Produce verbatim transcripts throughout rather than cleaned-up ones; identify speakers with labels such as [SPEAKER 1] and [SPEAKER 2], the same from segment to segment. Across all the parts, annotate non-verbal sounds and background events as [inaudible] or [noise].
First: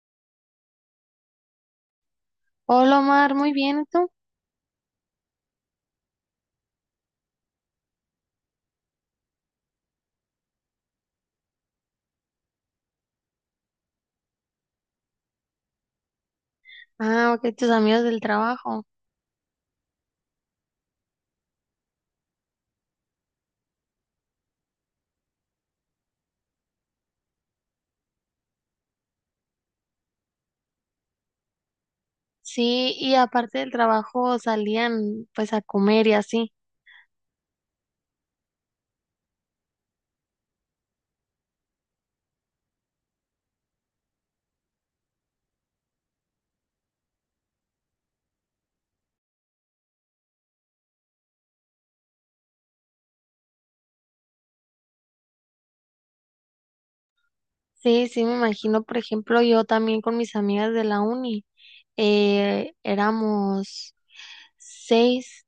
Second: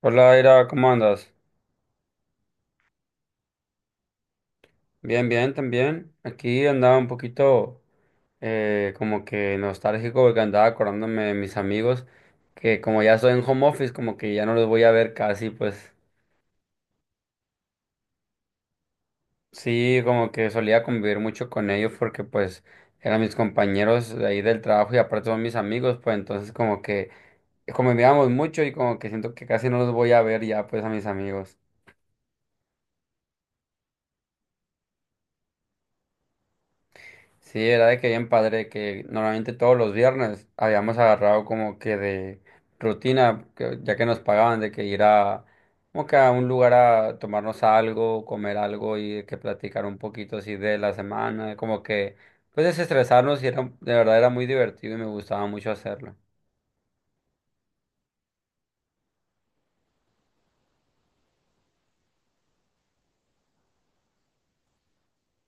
[SPEAKER 1] Hola, Ira, ¿cómo andas?
[SPEAKER 2] Hola Omar, muy bien, ¿y tú?
[SPEAKER 1] Bien, bien, también. Aquí andaba un poquito eh, como que nostálgico porque andaba acordándome de mis amigos que como ya estoy en home office, como que ya no los voy a ver casi, pues
[SPEAKER 2] Ah, ok, tus amigos del trabajo.
[SPEAKER 1] sí, como que solía convivir mucho con ellos porque pues eran mis compañeros de ahí del trabajo y aparte son mis amigos, pues entonces como que convivíamos mucho y como que siento que casi no los voy a ver ya pues a mis amigos.
[SPEAKER 2] Sí, y aparte del trabajo salían pues a comer y así.
[SPEAKER 1] Sí, era de que bien padre, que normalmente todos los viernes habíamos agarrado como que de rutina, que- ya que nos pagaban de que ir a como que a un lugar a tomarnos algo, comer algo y de que platicar un poquito así de la semana, como que pues desestresarnos y era, de verdad era muy divertido y me gustaba mucho hacerlo.
[SPEAKER 2] Sí, sí, me imagino, por ejemplo, yo también con mis amigas de la uni, eh, éramos seis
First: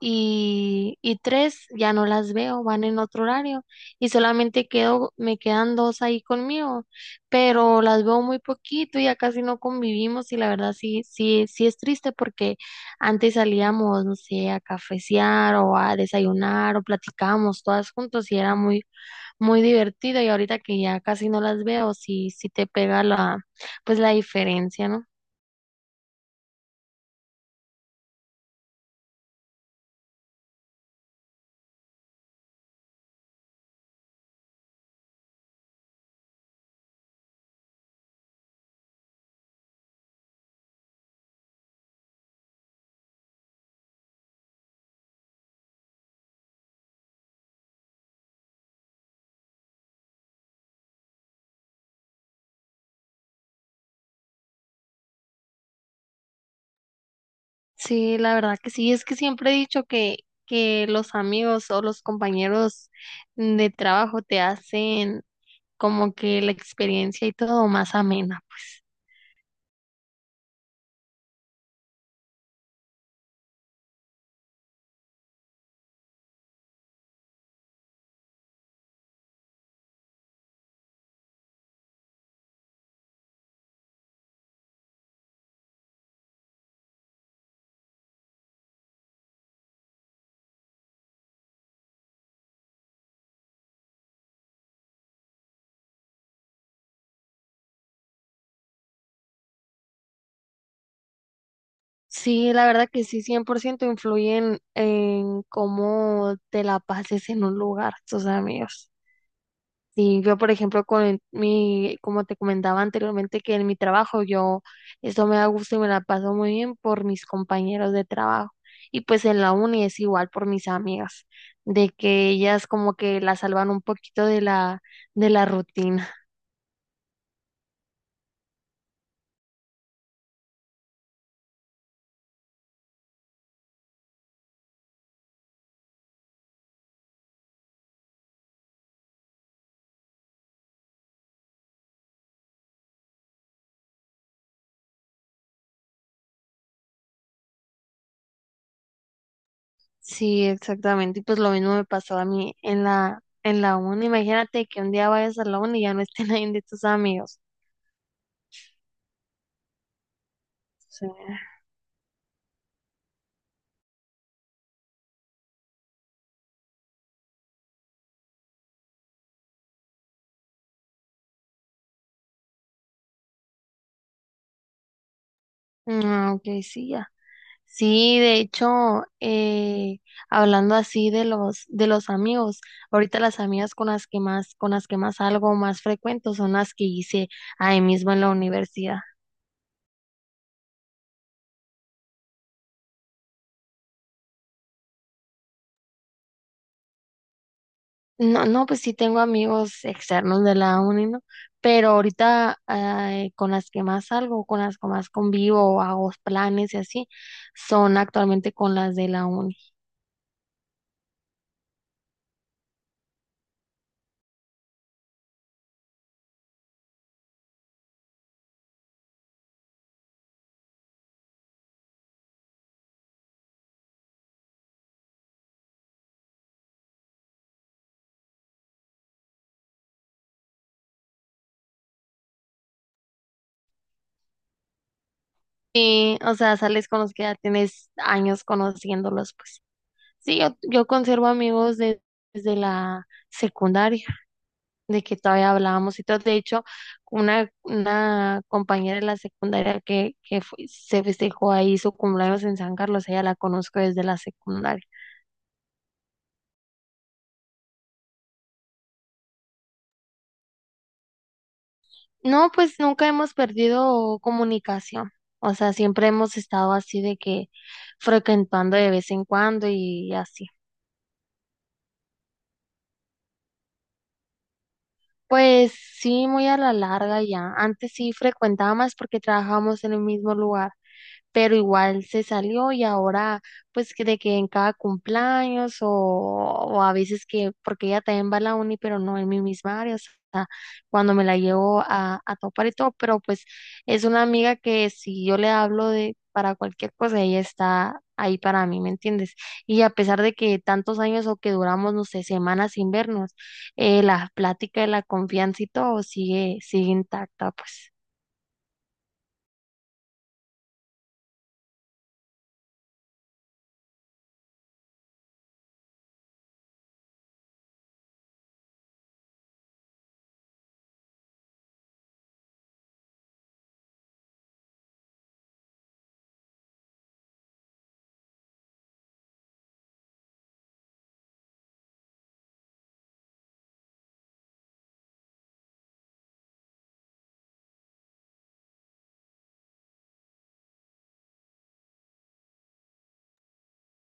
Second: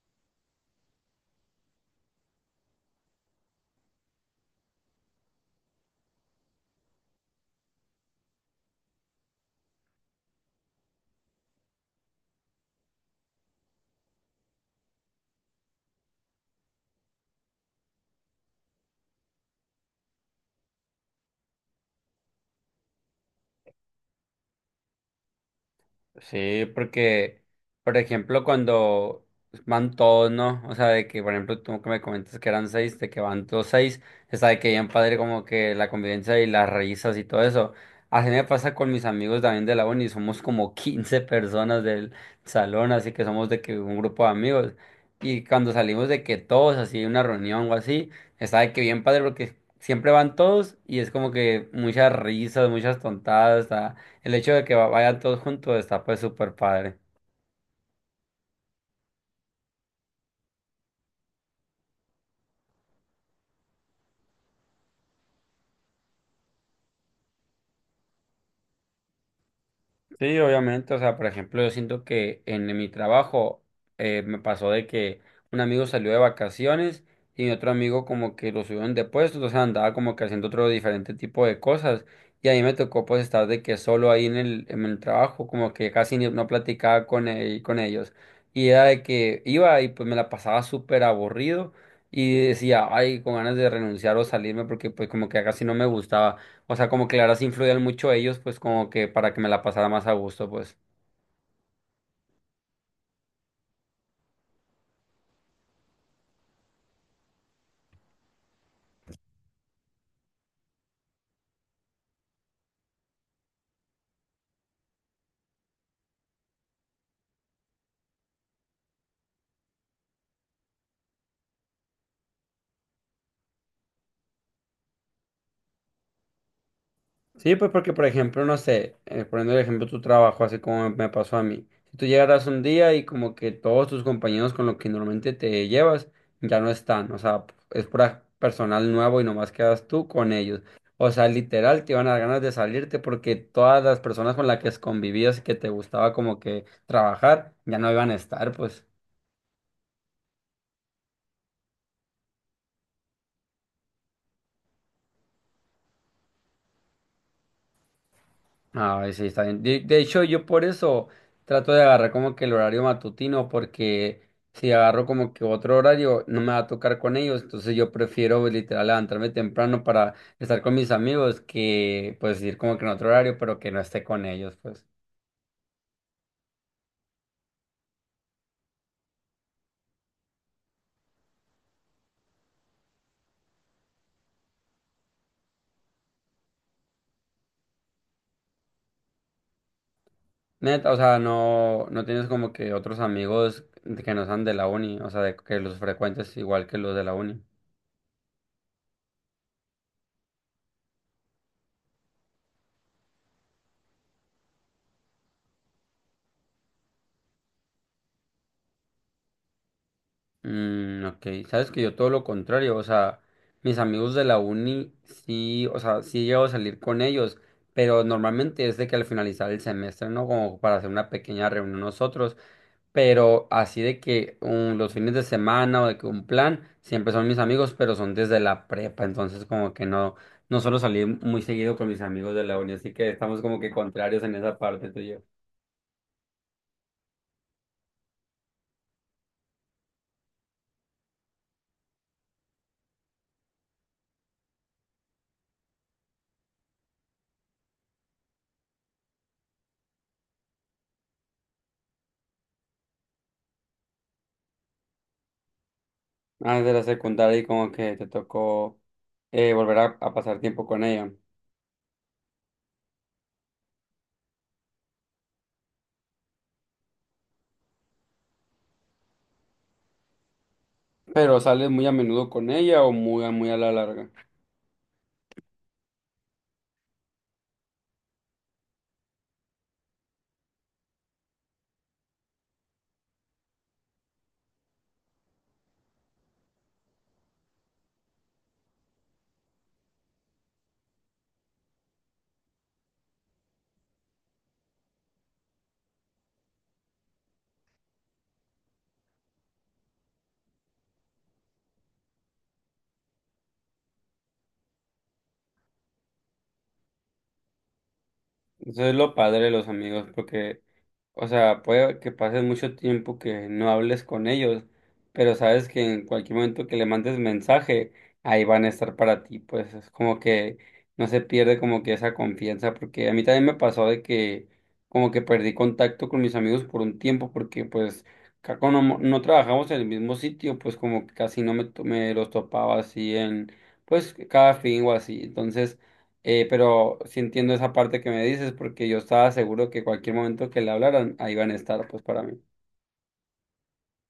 [SPEAKER 2] y, y tres ya no las veo, van en otro horario y solamente quedo, me quedan dos ahí conmigo, pero las veo muy poquito, y ya casi no convivimos y la verdad sí, sí, sí es triste porque antes salíamos, no sé, a cafecear o a desayunar o platicábamos todas juntos y era muy, muy divertido y ahorita que ya casi no las veo, sí, sí te pega la, pues la diferencia, ¿no?
[SPEAKER 1] Sí, porque, por ejemplo, cuando van todos, ¿no? O sea, de que, por ejemplo, tú que me comentas que eran seis, de que van todos seis, está de que bien padre como que la convivencia y las risas y todo eso. Así me pasa con mis amigos también de la uni, somos como [laughs] quince personas del salón, así que somos de que un grupo de amigos. Y cuando salimos de que todos, así, una reunión o así, está de que bien padre porque siempre van todos y es como que muchas risas, muchas tontadas, el hecho de que va- vayan todos juntos está pues súper padre.
[SPEAKER 2] Sí, la verdad que sí, es que siempre he dicho que, que los amigos o los compañeros de trabajo te hacen como que la experiencia y todo más amena, pues.
[SPEAKER 1] Sí, obviamente, o sea, por ejemplo, yo siento que en mi trabajo eh, me pasó de que un amigo salió de vacaciones y otro amigo como que lo subieron de puesto, o sea, andaba como que haciendo otro diferente tipo de cosas y a mí me tocó pues estar de que solo ahí en el, en el trabajo, como que casi ni- no platicaba con, el- con ellos y era de que iba y pues me la pasaba súper aburrido y decía, ay, con ganas de renunciar o salirme porque pues como que casi no me gustaba. O sea, como que la verdad sí influían mucho ellos, pues como que para que me la pasara más a gusto, pues.
[SPEAKER 2] Sí, la verdad que sí, cien por ciento influyen en cómo te la pases en un lugar, tus amigos. Sí, yo por ejemplo con mi, como te comentaba anteriormente que en mi trabajo yo eso me da gusto y me la paso muy bien por mis compañeros de trabajo y pues en la uni es igual por mis amigas, de que ellas como que la salvan un poquito de la de la rutina.
[SPEAKER 1] Sí, pues porque, por ejemplo, no sé, eh, poniendo el ejemplo tu trabajo, así como me pasó a mí. Si tú llegaras un día y como que todos tus compañeros con los que normalmente te llevas ya no están, o sea, es pura personal nuevo y nomás quedas tú con ellos. O sea, literal, te iban a dar ganas de salirte porque todas las personas con las que convivías y que te gustaba como que trabajar ya no iban a estar, pues.
[SPEAKER 2] Sí, exactamente, y pues lo mismo me pasó a mí en la en la uni. Imagínate que un día vayas a la uni y ya no esté nadie [laughs] de tus amigos.
[SPEAKER 1] Ah, sí, está bien. De, de hecho, yo por
[SPEAKER 2] Sí.
[SPEAKER 1] eso trato de agarrar como que el horario matutino, porque si agarro como que otro horario, no me va a tocar con ellos. Entonces yo prefiero pues, literal levantarme temprano para estar con mis amigos que pues ir como que en otro horario, pero que no esté con ellos, pues.
[SPEAKER 2] Ah, ok, sí, sí, de hecho, eh, hablando así de los de los amigos, ahorita las amigas con las que más con las que más salgo más frecuento son las que hice ahí mismo en la universidad.
[SPEAKER 1] Neta, o sea, no, no tienes como que otros amigos que no sean de la uni, o sea, de, que los frecuentes igual que los de la uni.
[SPEAKER 2] No, no, pues sí tengo amigos externos de la uni, ¿no? Pero ahorita eh, con las que más salgo, con las que más convivo, hago planes y así, son actualmente con las de la uni.
[SPEAKER 1] Mm, ok, sabes que yo todo lo contrario, o sea, mis amigos de la uni, sí, o sea, sí llego a salir con ellos, pero normalmente es de que al finalizar el semestre, ¿no? Como para hacer una pequeña reunión nosotros, pero así de que um, los fines de semana o de que un plan, siempre son mis amigos, pero son desde la prepa, entonces como que no, no suelo salir muy seguido con mis amigos de la uni, así que estamos como que contrarios en esa parte tú y yo.
[SPEAKER 2] Y, o sea, sales con los que ya tienes años conociéndolos, pues. Sí, yo, yo conservo amigos de- desde la secundaria, de que todavía hablábamos y todo. De hecho, una, una compañera de la secundaria que, que fue- se festejó ahí su cumpleaños en San Carlos, ella la conozco desde la secundaria.
[SPEAKER 1] Ah, de la secundaria y como que te tocó eh, volver a a pasar tiempo con ella.
[SPEAKER 2] No, pues nunca hemos perdido comunicación. O sea, siempre hemos estado así de que frecuentando de vez en cuando y así.
[SPEAKER 1] Pero sales muy a menudo con ella o muy, a- muy a la larga.
[SPEAKER 2] Pues sí, muy a la larga ya. Antes sí frecuentaba más porque trabajábamos en el mismo lugar, pero igual se salió y ahora pues que de que en cada cumpleaños o, o a veces que, porque ella también va a la uni, pero no en mi misma área, o sea, cuando me la llevo a, a topar y todo, pero pues es una amiga que si yo le hablo de para cualquier cosa, ella está ahí para mí, ¿me entiendes? Y a pesar de que tantos años o que duramos, no sé, semanas sin vernos, eh, la plática de la confianza y todo sigue, sigue intacta, pues.
[SPEAKER 1] Eso es lo padre de los amigos, porque o sea, puede que pases mucho tiempo que no hables con ellos, pero sabes que en cualquier momento que le mandes mensaje, ahí van a estar para ti. Pues es como que no se pierde como que esa confianza, porque a mí también me pasó de que como que perdí contacto con mis amigos por un tiempo, porque pues ca- como no, no trabajamos en el mismo sitio, pues como que casi no me, to- me los topaba así en, pues cada fin o así. Entonces… Eh, pero sí entiendo esa parte que me dices, porque yo estaba seguro que cualquier momento que le hablaran, ahí van a estar, pues para mí.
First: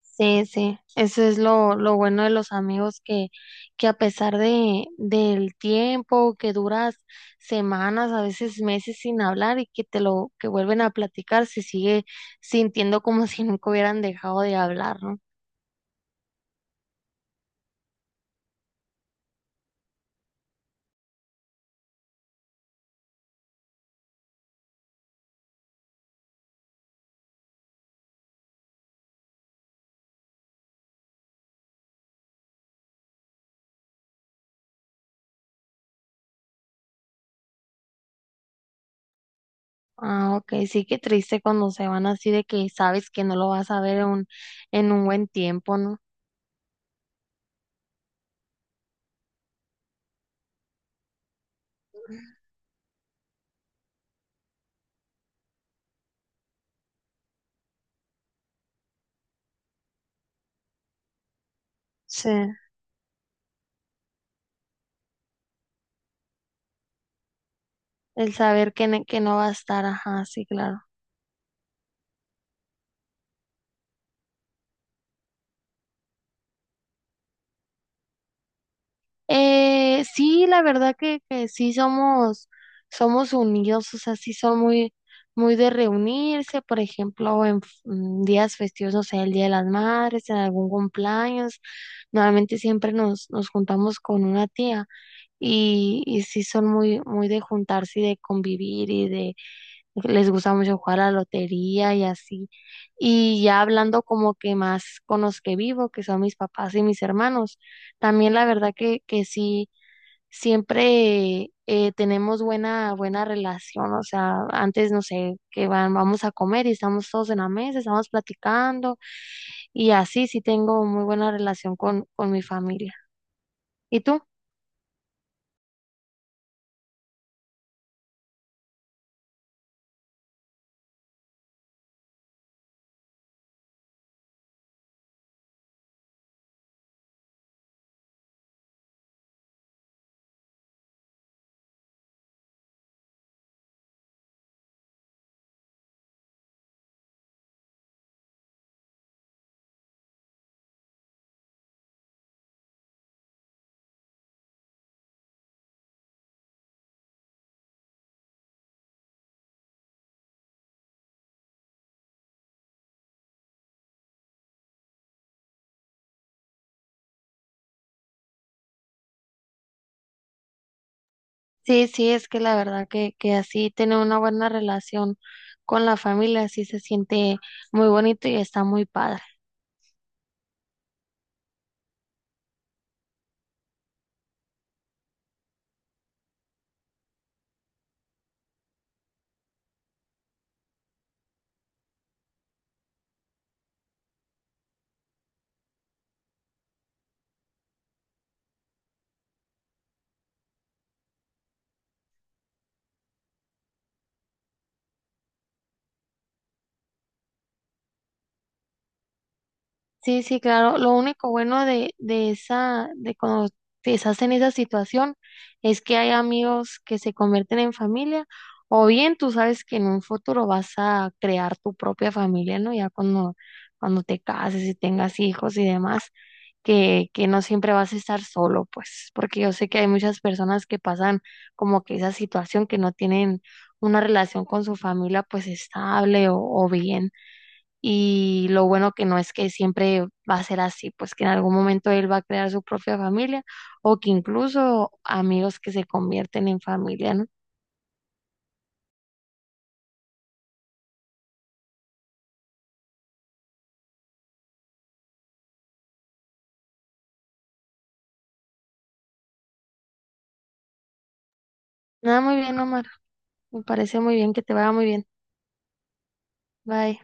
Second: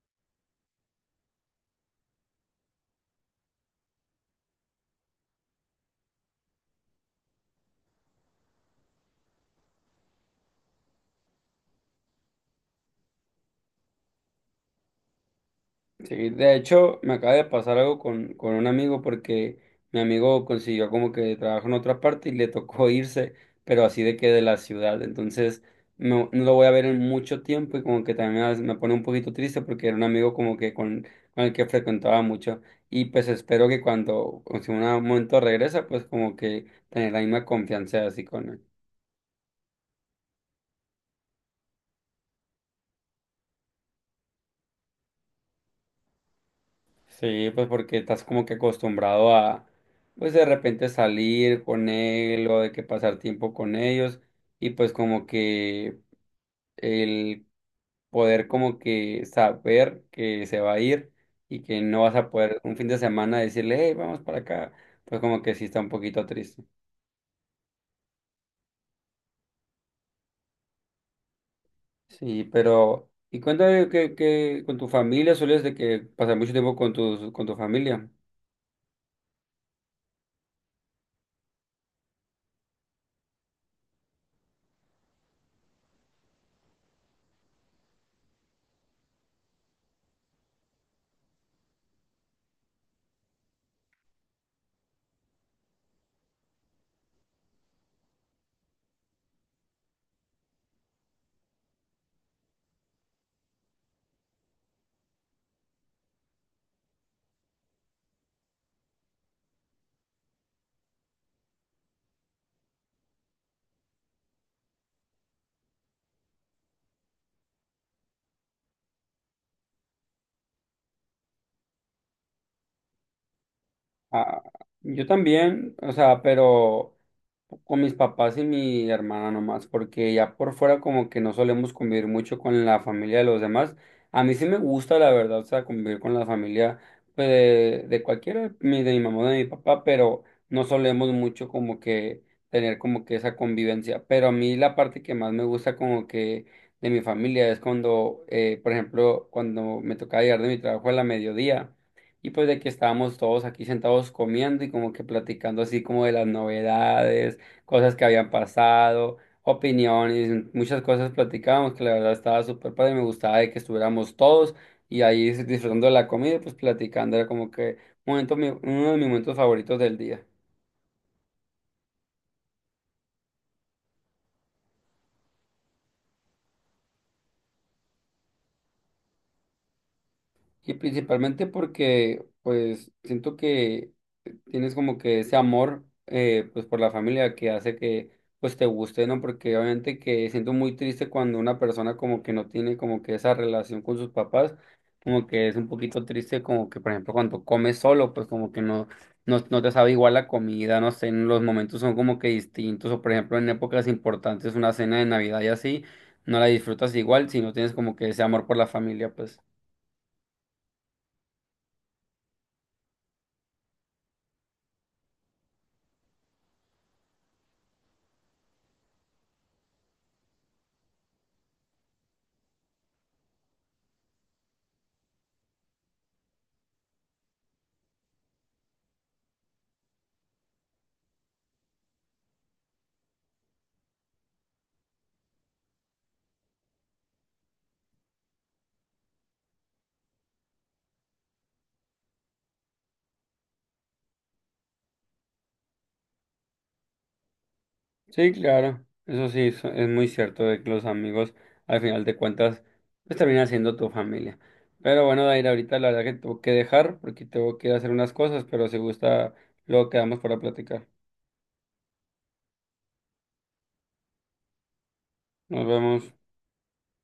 [SPEAKER 2] Sí, sí, eso es lo, lo bueno de los amigos que, que a pesar de, del tiempo que duras semanas, a veces meses sin hablar y que te lo, que vuelven a platicar, se sigue sintiendo como [laughs] si nunca hubieran dejado de hablar, ¿no?
[SPEAKER 1] Sí, de hecho, me acaba de pasar algo con, con un amigo, porque mi amigo consiguió como que trabajo en otra parte y le tocó [laughs] irse, pero así de que de la ciudad. Entonces, no, no lo voy a ver en mucho tiempo y como que también a veces me pone un poquito triste porque era un amigo como que con, con el que frecuentaba mucho. Y pues espero que cuando, si en un momento regresa, pues como que tener la misma confianza así con él.
[SPEAKER 2] Ah, ok, sí, qué triste cuando se van así de que sabes que no lo vas a ver en un, en un buen tiempo, ¿no?
[SPEAKER 1] Sí, pues porque estás como que acostumbrado a, pues de repente salir con él o de que pasar tiempo con ellos y pues como que el poder como que saber que se va a ir y que no vas
[SPEAKER 2] Sí,
[SPEAKER 1] a poder un fin de semana decirle, hey, vamos para acá, pues como que sí está un poquito triste.
[SPEAKER 2] el saber que, ne- que no va a estar, ajá, sí, claro.
[SPEAKER 1] Sí, pero, y cuéntame que, que con tu familia sueles de que pasar mucho tiempo con tus, con tu familia.
[SPEAKER 2] Eh, sí, la verdad que, que sí somos, somos unidos, o sea, sí son muy, muy de reunirse, por ejemplo, en, f- en días festivos, no sé el Día de las Madres, en algún cumpleaños, normalmente siempre nos, nos juntamos con una tía y, y sí son muy, muy de juntarse y de convivir y de, les gusta mucho jugar a la lotería y así. Y ya hablando como que más con los que vivo, que son mis papás y mis hermanos, también la verdad que, que sí siempre eh, tenemos buena, buena relación, o sea, antes, no sé, que van, vamos a comer y estamos todos en la mesa, estamos platicando y así sí tengo muy buena relación con, con mi familia. ¿Y tú?
[SPEAKER 1] Ah, yo también, o sea, pero con mis papás y mi hermana nomás, porque ya por fuera como que no solemos convivir mucho con la familia de los demás. A mí sí me gusta, la verdad, o sea, convivir con la familia pues, de, de cualquiera, mi- de mi mamá, de mi papá, pero no solemos mucho como que tener como que esa convivencia. Pero a mí la parte que más me gusta como que de mi familia es cuando, eh, por ejemplo, cuando me tocaba llegar de mi trabajo a la mediodía. Y pues de que estábamos todos aquí sentados comiendo y como que platicando así como de las novedades, cosas que habían pasado, opiniones, muchas cosas platicábamos que la verdad estaba súper padre, me gustaba de que estuviéramos todos y ahí disfrutando de la comida y pues platicando, era como que momento, mi- uno de mis momentos favoritos del día.
[SPEAKER 2] Sí, sí, es que la verdad que, que así tener una buena relación con la familia, así se siente muy bonito y está muy padre.
[SPEAKER 1] Y principalmente porque, pues, siento que tienes como que ese amor, eh, pues, por la familia que hace que, pues, te guste, ¿no? Porque obviamente que siento muy triste cuando una persona como que no tiene como que esa relación con sus papás, como que es un poquito triste como que, por ejemplo, cuando comes solo, pues, como que no, no, no te sabe igual la comida, no sé, los momentos son como que distintos, o por ejemplo, en épocas importantes, una cena de Navidad y así, no la disfrutas igual si no tienes como que ese amor por la familia, pues.
[SPEAKER 2] Sí, sí, claro. Lo único bueno de, de esa, de cuando estás en esa situación es que hay amigos que se convierten en familia, o bien tú sabes que en un futuro vas a crear tu propia familia, ¿no? Ya cuando, cuando te cases y tengas hijos y demás, que, que no siempre vas a estar solo, pues, porque yo sé que hay muchas personas que pasan como que esa situación que no tienen una relación con su familia pues estable o, o bien. Y lo bueno que no es que siempre va a ser así, pues que en algún momento él va a crear su propia familia o que incluso amigos que se convierten en familia, ¿no?
[SPEAKER 1] Sí, claro, eso sí, so- es muy cierto de que los amigos, al final de cuentas, pues terminan siendo tu familia. Pero bueno, Daira, ahorita la verdad que tengo que dejar porque tengo que ir a hacer unas cosas, pero si gusta, luego quedamos para platicar.
[SPEAKER 2] Nada, muy bien, Omar. Me parece muy bien que te vaya muy bien.
[SPEAKER 1] Nos vemos.
[SPEAKER 2] Bye.